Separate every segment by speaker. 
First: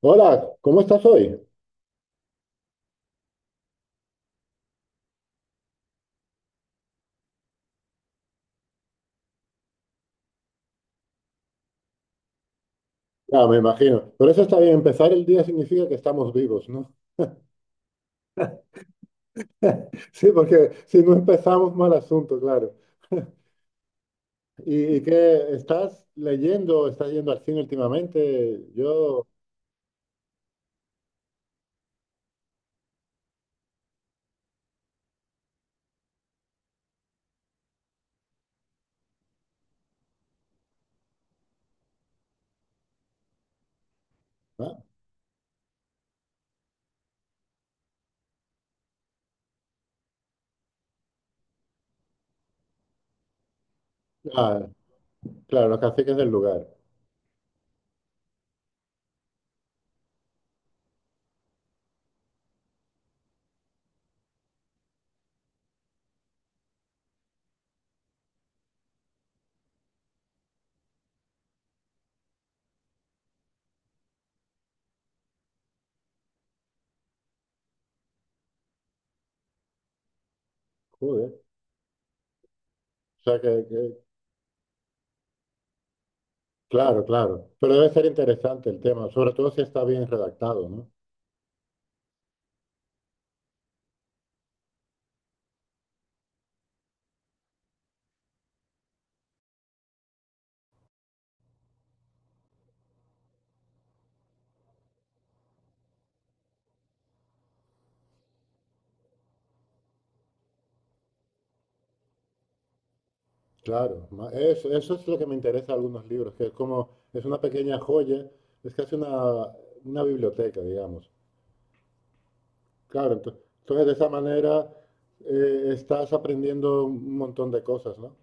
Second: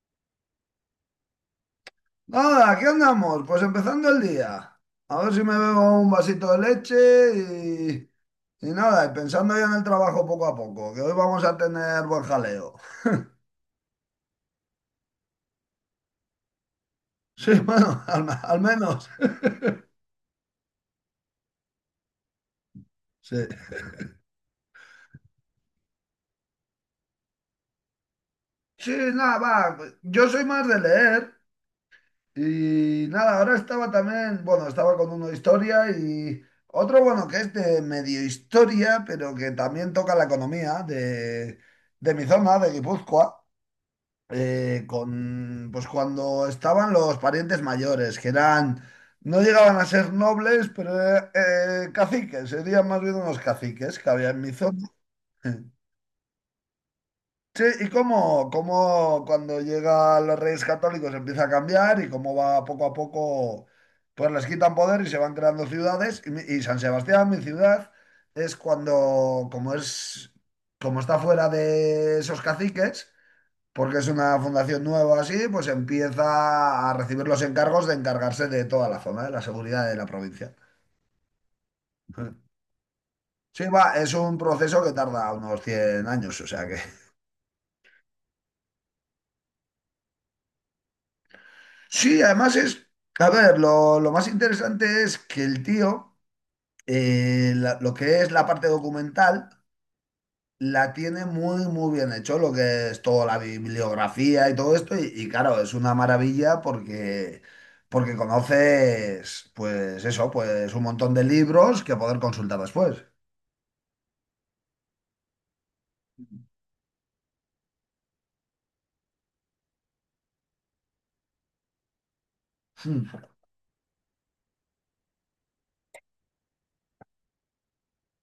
Speaker 1: Hola, ¿cómo estás hoy?
Speaker 2: Nada, aquí andamos, pues empezando el día. A ver si me bebo un vasito de leche y nada, y pensando ya en el trabajo poco a poco, que hoy vamos a tener buen jaleo.
Speaker 1: Ah, me imagino. Por eso está bien, empezar el día significa que estamos vivos, ¿no?
Speaker 2: Sí, bueno, al menos.
Speaker 1: Sí, porque si no empezamos, mal asunto, claro.
Speaker 2: Sí.
Speaker 1: ¿Y qué estás leyendo? ¿Estás yendo al cine últimamente?
Speaker 2: Sí,
Speaker 1: Yo...
Speaker 2: nada, va. Yo soy más de leer y nada, ahora estaba también, bueno, estaba con uno de historia y otro, bueno, que es de medio historia, pero que también toca la economía de mi zona, de Guipúzcoa.
Speaker 1: Ah,
Speaker 2: Con, pues cuando estaban los parientes mayores, que eran, no llegaban a ser nobles, pero caciques, serían más bien unos caciques que había en mi
Speaker 1: ah,
Speaker 2: zona.
Speaker 1: claro, los caciques del lugar.
Speaker 2: Sí, y cómo cuando llegan los Reyes Católicos empieza a cambiar y cómo va poco a poco, pues les quitan poder y se van creando ciudades. Y San Sebastián, mi ciudad, es cuando, como es, como está fuera de esos caciques, porque es una fundación nueva así, pues empieza a recibir los encargos de encargarse de toda la zona, de la seguridad de la provincia.
Speaker 1: Joder. O sea que,
Speaker 2: Sí, va, es un proceso que tarda unos 100 años, o sea que.
Speaker 1: Claro, claro. Pero debe ser interesante el tema, sobre todo si está bien redactado, ¿no?
Speaker 2: Sí, además es. A ver, lo más interesante es que el tío, lo que es la parte documental, la tiene muy, muy bien hecho, lo que es toda la bibliografía y todo esto. Y claro, es una maravilla porque conoces, pues eso, pues un montón de libros que poder consultar después.
Speaker 1: Claro. Eso, eso es lo que me interesa de algunos libros, que es como... Es una pequeña joya, es casi una biblioteca, digamos.
Speaker 2: Hmm.
Speaker 1: Claro, entonces de esa manera estás aprendiendo un montón de cosas, ¿no?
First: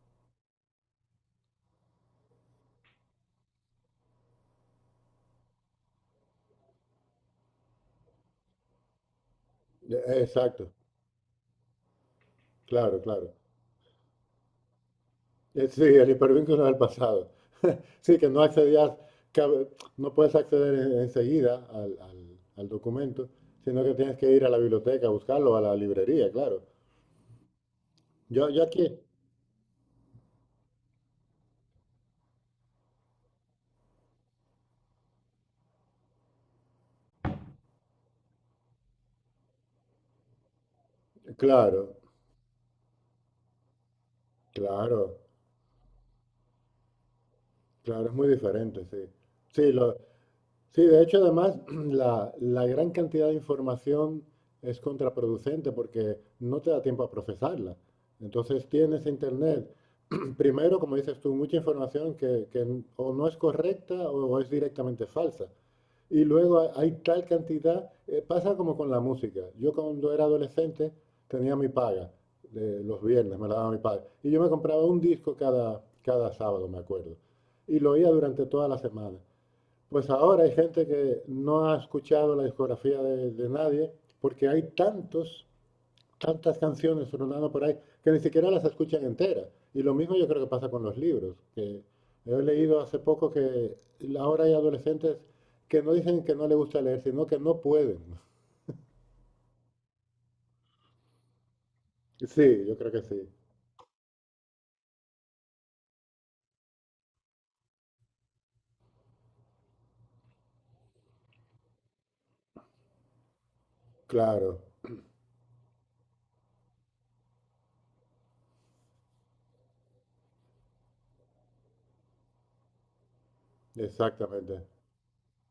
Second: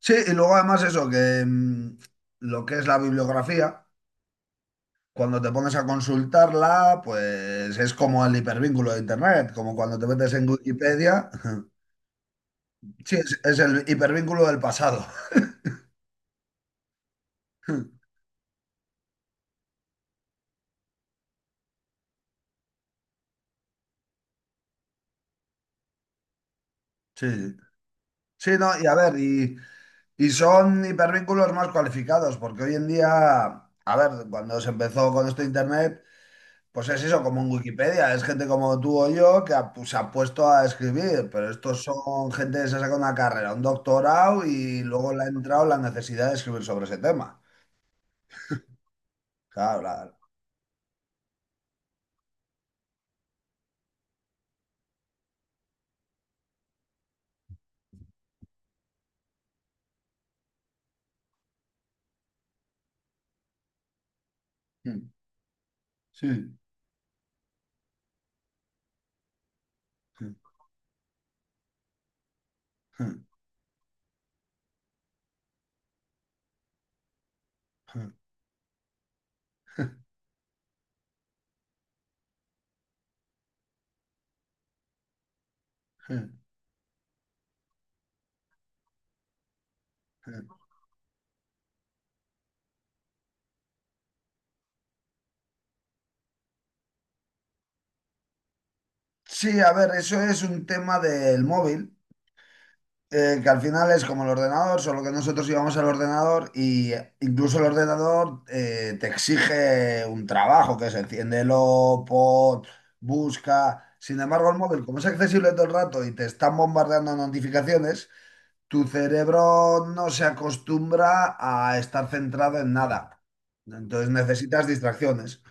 Speaker 2: Sí, y luego además eso, que lo que es la bibliografía, cuando te pones a consultarla, pues es como el hipervínculo de Internet, como cuando te metes en
Speaker 1: Exacto,
Speaker 2: Wikipedia.
Speaker 1: claro,
Speaker 2: Sí,
Speaker 1: claro.
Speaker 2: es el hipervínculo del pasado.
Speaker 1: Sí, el hipervínculo del pasado. Sí, que no accedías, que no puedes acceder enseguida al, al documento, sino que tienes que ir a la biblioteca a buscarlo, o a la librería, claro.
Speaker 2: Sí,
Speaker 1: Yo,
Speaker 2: sí,
Speaker 1: yo
Speaker 2: no, y a
Speaker 1: aquí,
Speaker 2: ver, y son hipervínculos más cualificados, porque hoy en día, a ver, cuando se empezó con esto de Internet, pues es eso, como en Wikipedia, es gente como tú o yo que pues, se ha puesto a escribir, pero estos
Speaker 1: claro,
Speaker 2: son gente que se ha sacado una carrera, un doctorado y luego
Speaker 1: claro,
Speaker 2: le ha entrado la necesidad de escribir sobre ese tema.
Speaker 1: claro, es muy diferente, sí. Sí,
Speaker 2: Claro,
Speaker 1: lo,
Speaker 2: la-
Speaker 1: Sí, de hecho, además, la gran cantidad de información es contraproducente porque no te da tiempo a procesarla. Entonces tienes internet, primero, como dices tú, mucha información que o no es correcta o es directamente falsa. Y
Speaker 2: Sí.
Speaker 1: luego hay tal cantidad, pasa como con la música. Yo cuando era adolescente tenía mi paga, de los viernes me la daba mi padre, y yo me compraba un disco cada, cada sábado, me acuerdo. Y lo oía durante toda la semana. Pues ahora hay gente que no ha escuchado la discografía de nadie porque hay tantos, tantas canciones sonando por ahí que ni siquiera las escuchan enteras. Y lo mismo yo creo que pasa con los libros, que yo he leído hace poco que ahora hay adolescentes que no dicen que no les gusta leer, sino que no pueden.
Speaker 2: Sí, a ver, eso es un tema del móvil.
Speaker 1: Sí, yo creo que sí.
Speaker 2: Que al final es como el ordenador, solo que nosotros íbamos al ordenador y incluso el ordenador te exige un trabajo, que es enciéndelo, pon, busca. Sin embargo,
Speaker 1: Claro,
Speaker 2: el móvil, como es accesible todo el rato y te están bombardeando notificaciones, tu cerebro no se acostumbra a estar centrado en nada. Entonces necesitas
Speaker 1: exactamente.
Speaker 2: distracciones.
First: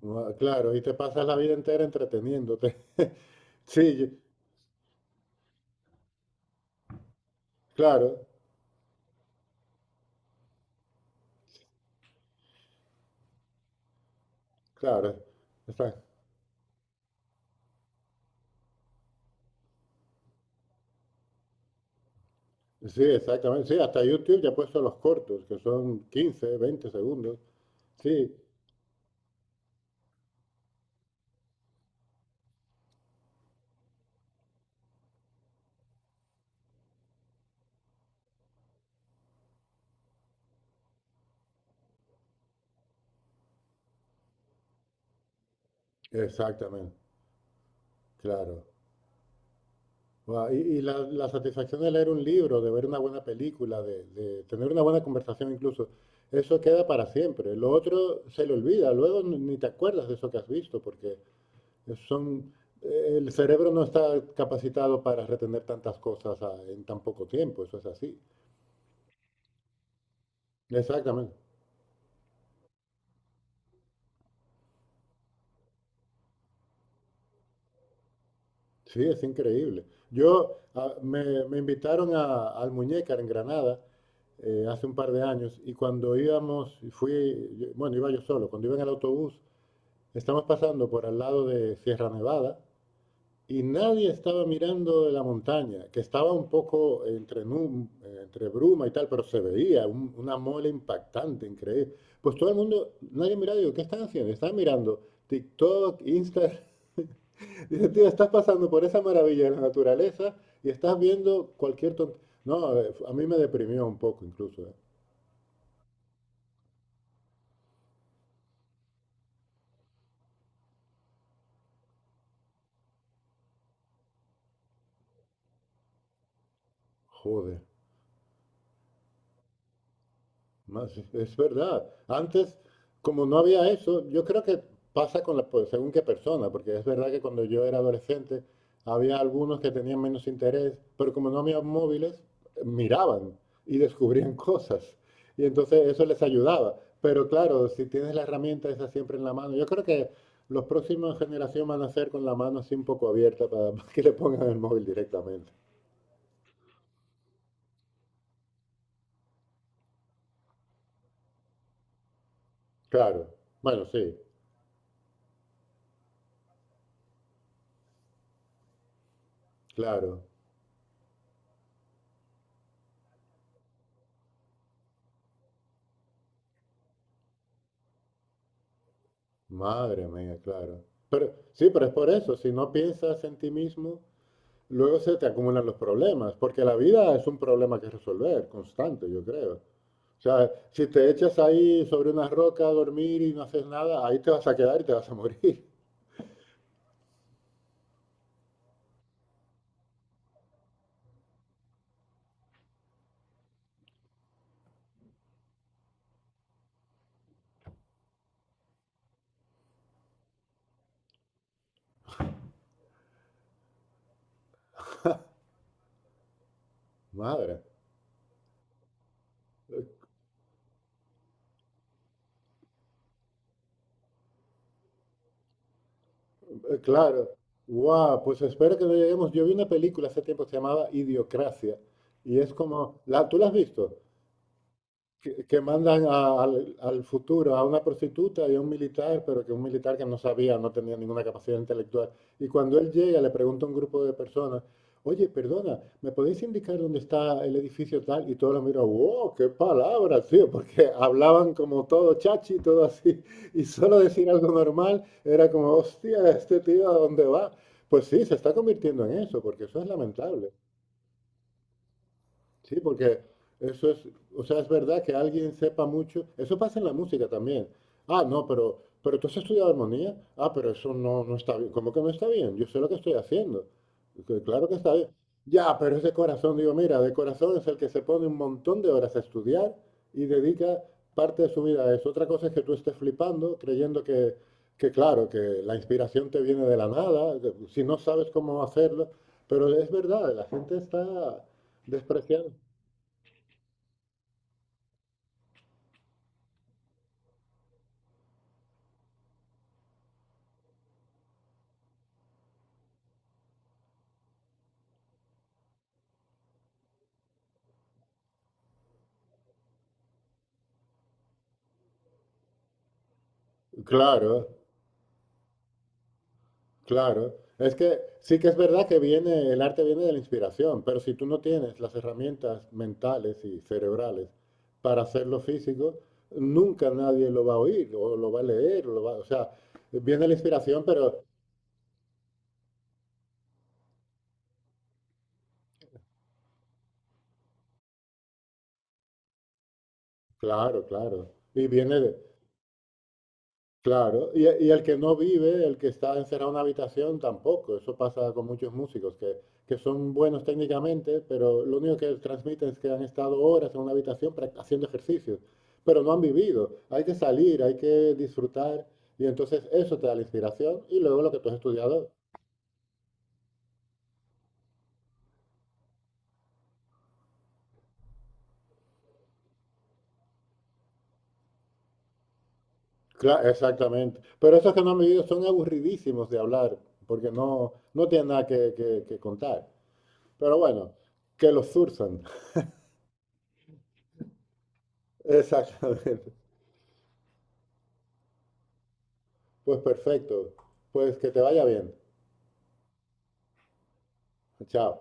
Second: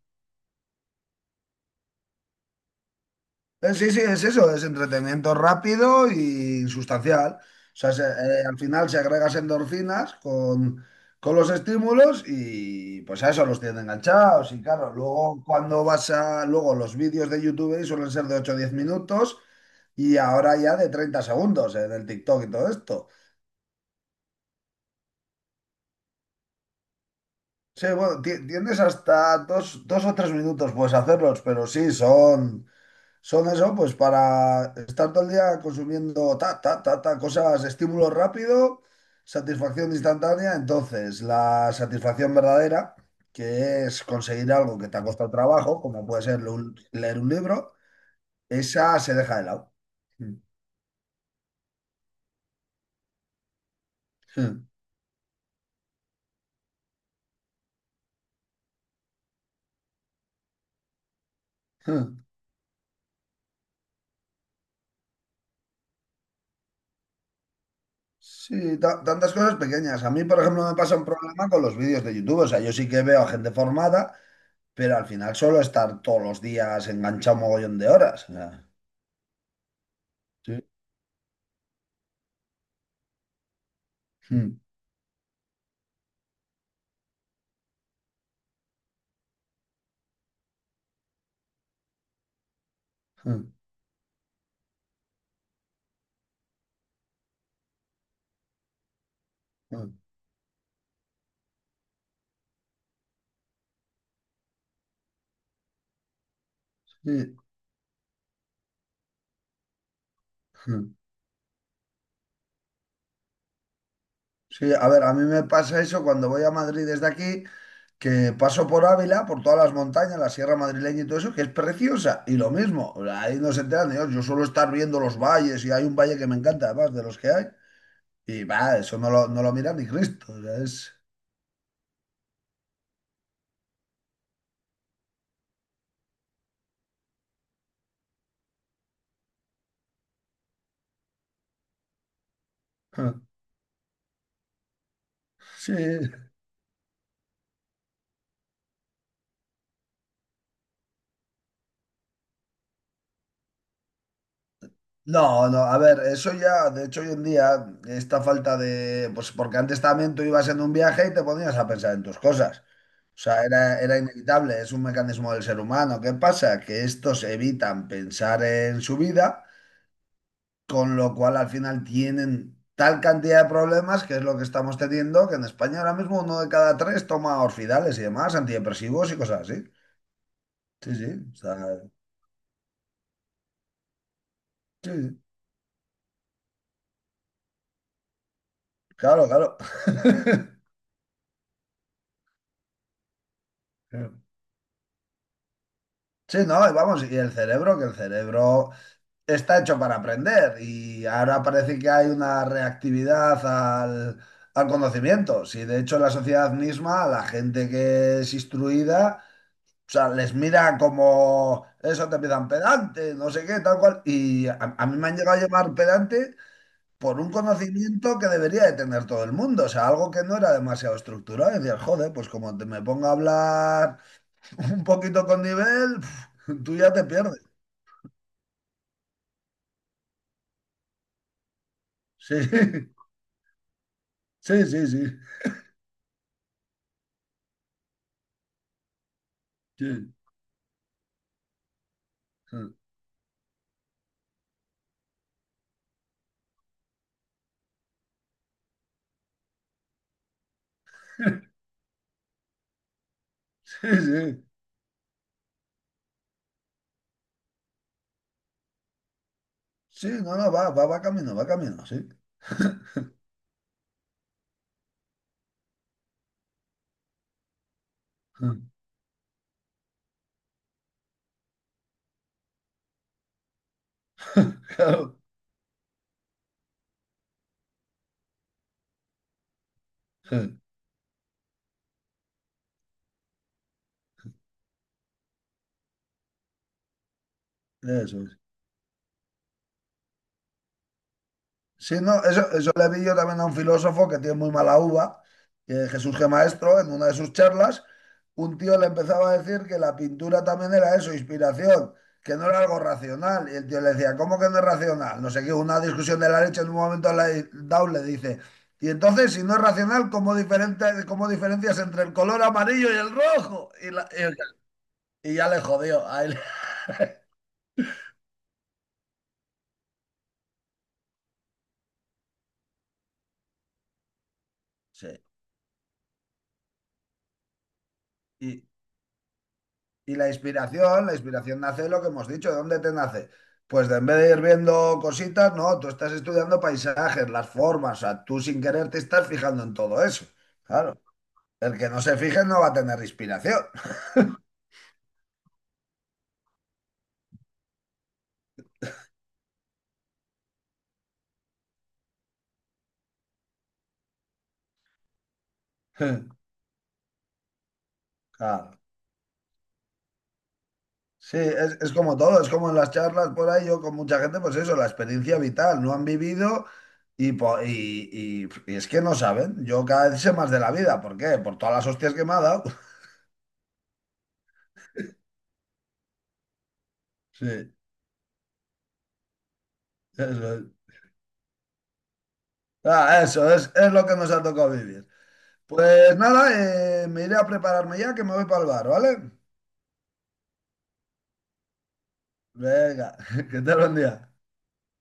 Speaker 1: No, claro, y te pasas la vida entera entreteniéndote.
Speaker 2: Sí,
Speaker 1: Sí,
Speaker 2: sí, es eso, es entretenimiento rápido y sustancial. O sea,
Speaker 1: claro,
Speaker 2: al final se agregas endorfinas con los estímulos y pues a eso los tienen enganchados. Y claro,
Speaker 1: claro.
Speaker 2: luego cuando
Speaker 1: Está-
Speaker 2: luego los vídeos de YouTube ahí suelen ser de ocho o 10 minutos y ahora ya de 30 segundos en el TikTok y todo
Speaker 1: Sí,
Speaker 2: esto.
Speaker 1: exactamente. Sí, hasta YouTube ya ha puesto los cortos, que son 15, 20 segundos.
Speaker 2: Sí, bueno,
Speaker 1: Sí,
Speaker 2: tienes hasta dos o tres minutos, puedes hacerlos, pero sí, son. Son eso, pues para estar todo el día consumiendo ta, ta, ta, ta, cosas, estímulo rápido, satisfacción instantánea. Entonces, la satisfacción verdadera, que es conseguir algo que te ha costado trabajo, como puede ser
Speaker 1: exactamente.
Speaker 2: leer un libro,
Speaker 1: Claro.
Speaker 2: esa se deja de lado.
Speaker 1: Guau, y la, la satisfacción de leer un libro, de ver una buena película, de tener una buena conversación incluso, eso queda para siempre. Lo otro se le olvida, luego ni te acuerdas de eso que has visto, porque son, el cerebro no está capacitado para retener tantas cosas en tan poco tiempo, eso es así.
Speaker 2: Sí, tantas cosas pequeñas. A mí, por ejemplo, me pasa un
Speaker 1: Exactamente.
Speaker 2: problema con los vídeos de YouTube. O sea, yo sí que veo a gente formada, pero al final solo estar todos los días enganchado un mogollón de horas. O sea,
Speaker 1: Sí, es increíble. Yo
Speaker 2: sí.
Speaker 1: me, me invitaron a, al Muñécar en Granada
Speaker 2: Hmm.
Speaker 1: hace un par de años y cuando íbamos, y fui, bueno, iba yo solo, cuando iba en el autobús, estamos pasando por al lado de Sierra Nevada
Speaker 2: Hmm.
Speaker 1: y nadie estaba mirando la montaña, que estaba un poco entre, entre bruma y tal, pero se veía
Speaker 2: Mm,
Speaker 1: una mole impactante, increíble. Pues todo el mundo, nadie miraba, digo, ¿qué están haciendo? Están mirando TikTok, Instagram.
Speaker 2: sí,
Speaker 1: Dice, tío, estás pasando por esa maravilla de la naturaleza y
Speaker 2: mm,
Speaker 1: estás viendo cualquier tontería. No, a mí me deprimió un poco incluso, ¿eh?
Speaker 2: sí, a ver, a mí me pasa eso cuando voy a Madrid desde aquí, que paso por Ávila, por todas las montañas, la sierra madrileña y todo eso, que es preciosa. Y lo mismo, o sea, ahí no se enteran de Dios, yo suelo estar viendo los valles y hay un valle que me encanta, además de los que hay.
Speaker 1: Joder.
Speaker 2: Y va, eso no lo, no lo mira ni Cristo. O sea,
Speaker 1: Más,
Speaker 2: es.
Speaker 1: es verdad. Antes, como no había eso, yo creo que pasa con la, pues, según qué persona, porque es verdad que cuando yo era adolescente había algunos que tenían menos interés, pero como no había móviles, miraban y descubrían cosas. Y
Speaker 2: Sí,
Speaker 1: entonces eso les ayudaba. Pero claro, si tienes la herramienta esa siempre en la mano, yo creo que los próximos generación van a ser con la mano así un poco abierta para, para que le pongan el móvil
Speaker 2: no,
Speaker 1: directamente.
Speaker 2: no, a ver, eso ya, de hecho hoy en día, esta falta de, pues porque antes también tú ibas en un viaje y te ponías a pensar en tus cosas. O
Speaker 1: Claro.
Speaker 2: sea, era,
Speaker 1: Bueno,
Speaker 2: era
Speaker 1: sí,
Speaker 2: inevitable, es un mecanismo del ser humano. ¿Qué pasa? Que estos evitan pensar en su vida,
Speaker 1: claro.
Speaker 2: con lo cual al final tienen tal cantidad de problemas, que es lo que estamos teniendo, que en España ahora mismo uno de cada tres toma orfidales y demás, antidepresivos y cosas así.
Speaker 1: Madre mía, claro.
Speaker 2: Sí, sí,
Speaker 1: Pero
Speaker 2: o sea,
Speaker 1: sí, pero es por eso, si no piensas en ti mismo,
Speaker 2: sí,
Speaker 1: luego se
Speaker 2: sí,
Speaker 1: te acumulan los problemas, porque la vida es un problema que resolver, constante, yo
Speaker 2: claro,
Speaker 1: creo.
Speaker 2: claro.
Speaker 1: O sea, si te echas ahí sobre una roca a dormir y no haces nada, ahí te vas a quedar y te vas a morir.
Speaker 2: Sí, no, y vamos, y el cerebro, que el cerebro está hecho para aprender y ahora parece que hay una reactividad al, al conocimiento. Si de hecho la sociedad misma, la gente que es instruida, o sea, les mira como eso te empiezan pedante, no sé qué, tal cual. Y a mí me han llegado a llamar pedante por un
Speaker 1: Madre.
Speaker 2: conocimiento que debería de tener todo el mundo, o sea, algo que no era demasiado estructurado. Y decías, joder, pues como te me ponga a hablar un poquito con nivel, tú ya te
Speaker 1: Claro.
Speaker 2: pierdes.
Speaker 1: Guau, pues espero que no lleguemos. Yo vi una película hace tiempo que se llamaba Idiocracia
Speaker 2: Sí,
Speaker 1: y es como, ¿la, tú la has visto?
Speaker 2: sí, sí, sí,
Speaker 1: Que mandan al, al futuro a una prostituta y a un militar, pero que un militar que
Speaker 2: sí,
Speaker 1: no sabía, no tenía ninguna capacidad intelectual. Y cuando él llega, le pregunta a un grupo de personas, oye, perdona, ¿me podéis indicar dónde está el edificio tal? Y todos lo miran, wow, qué palabra, tío, porque hablaban como todo chachi, todo así, y
Speaker 2: sí,
Speaker 1: solo decir
Speaker 2: sí,
Speaker 1: algo normal era como, hostia, este tío, ¿a dónde va? Pues sí, se está convirtiendo en eso, porque eso es
Speaker 2: sí, no, no,
Speaker 1: lamentable.
Speaker 2: va camino, sí.
Speaker 1: Sí, porque eso es, o sea, es verdad que alguien sepa mucho. Eso pasa en la música también. Ah, no, pero tú has estudiado armonía. Ah, pero eso no, no está bien. ¿Cómo que no está bien? Yo sé lo que estoy haciendo. Que claro que está bien.
Speaker 2: Claro,
Speaker 1: Ya, pero es de corazón. Digo, mira, de corazón es el que se pone un montón de horas a estudiar y
Speaker 2: sí,
Speaker 1: dedica parte de su vida a eso. Otra cosa es que tú estés flipando, creyendo que claro, que la inspiración te viene de la nada, que si no
Speaker 2: eso.
Speaker 1: sabes cómo hacerlo. Pero es verdad, la gente está
Speaker 2: Sí, no,
Speaker 1: despreciando.
Speaker 2: eso le vi yo también a un filósofo que tiene muy mala uva, que Jesús G. Maestro, en una de sus charlas, un tío le empezaba a decir que la pintura también era eso, inspiración, que no era algo racional. Y el tío le decía, ¿cómo que no es racional? No sé qué, una discusión de la leche en un momento la Dow le dice, y entonces, si no es racional, ¿cómo, diferente, cómo diferencias entre el color amarillo y el rojo? Y, la-
Speaker 1: Claro,
Speaker 2: y- y ya le jodió ahí él.
Speaker 1: claro. Es que sí que es verdad que viene, el arte viene de la inspiración, pero si tú no tienes las herramientas mentales y cerebrales para hacerlo físico, nunca nadie lo va a oír o lo va a
Speaker 2: Sí.
Speaker 1: leer, o, lo va, o sea,
Speaker 2: Y
Speaker 1: viene
Speaker 2: la
Speaker 1: la inspiración,
Speaker 2: inspiración, la
Speaker 1: pero
Speaker 2: inspiración nace de lo que hemos dicho, ¿de dónde te nace? Pues de en vez de ir viendo cositas, no, tú estás estudiando paisajes, las formas, o sea, tú sin querer te estás fijando en todo eso.
Speaker 1: claro,
Speaker 2: Claro,
Speaker 1: claro. Y
Speaker 2: el que
Speaker 1: viene
Speaker 2: no
Speaker 1: de,
Speaker 2: se fije no va a tener inspiración.
Speaker 1: claro, y el que no vive, el que está encerrado en una habitación, tampoco. Eso pasa con muchos músicos que son buenos técnicamente, pero lo único que transmiten es que han estado horas en una habitación haciendo ejercicios, pero no han vivido. Hay que salir, hay que
Speaker 2: Claro.
Speaker 1: disfrutar, y entonces eso te da la inspiración y luego lo que
Speaker 2: Sí,
Speaker 1: tú has
Speaker 2: es
Speaker 1: estudiado.
Speaker 2: como todo, es como en las charlas por ahí, yo con mucha gente, pues eso, la experiencia vital, no han vivido y es que no saben. Yo cada vez sé más de la vida, ¿por qué? Por todas las hostias que me ha dado.
Speaker 1: Claro, exactamente. Pero esos que no han vivido son aburridísimos de hablar, porque
Speaker 2: Sí,
Speaker 1: no, no tienen nada que, que contar.
Speaker 2: eso
Speaker 1: Pero
Speaker 2: es.
Speaker 1: bueno, que los zurzan.
Speaker 2: Ah, eso es lo que nos ha tocado vivir. Pues
Speaker 1: Exactamente.
Speaker 2: nada, me iré a prepararme ya que me voy para el bar, ¿vale?
Speaker 1: Pues perfecto. Pues que te vaya bien.
Speaker 2: Venga, que tal buen día.
Speaker 1: Chao.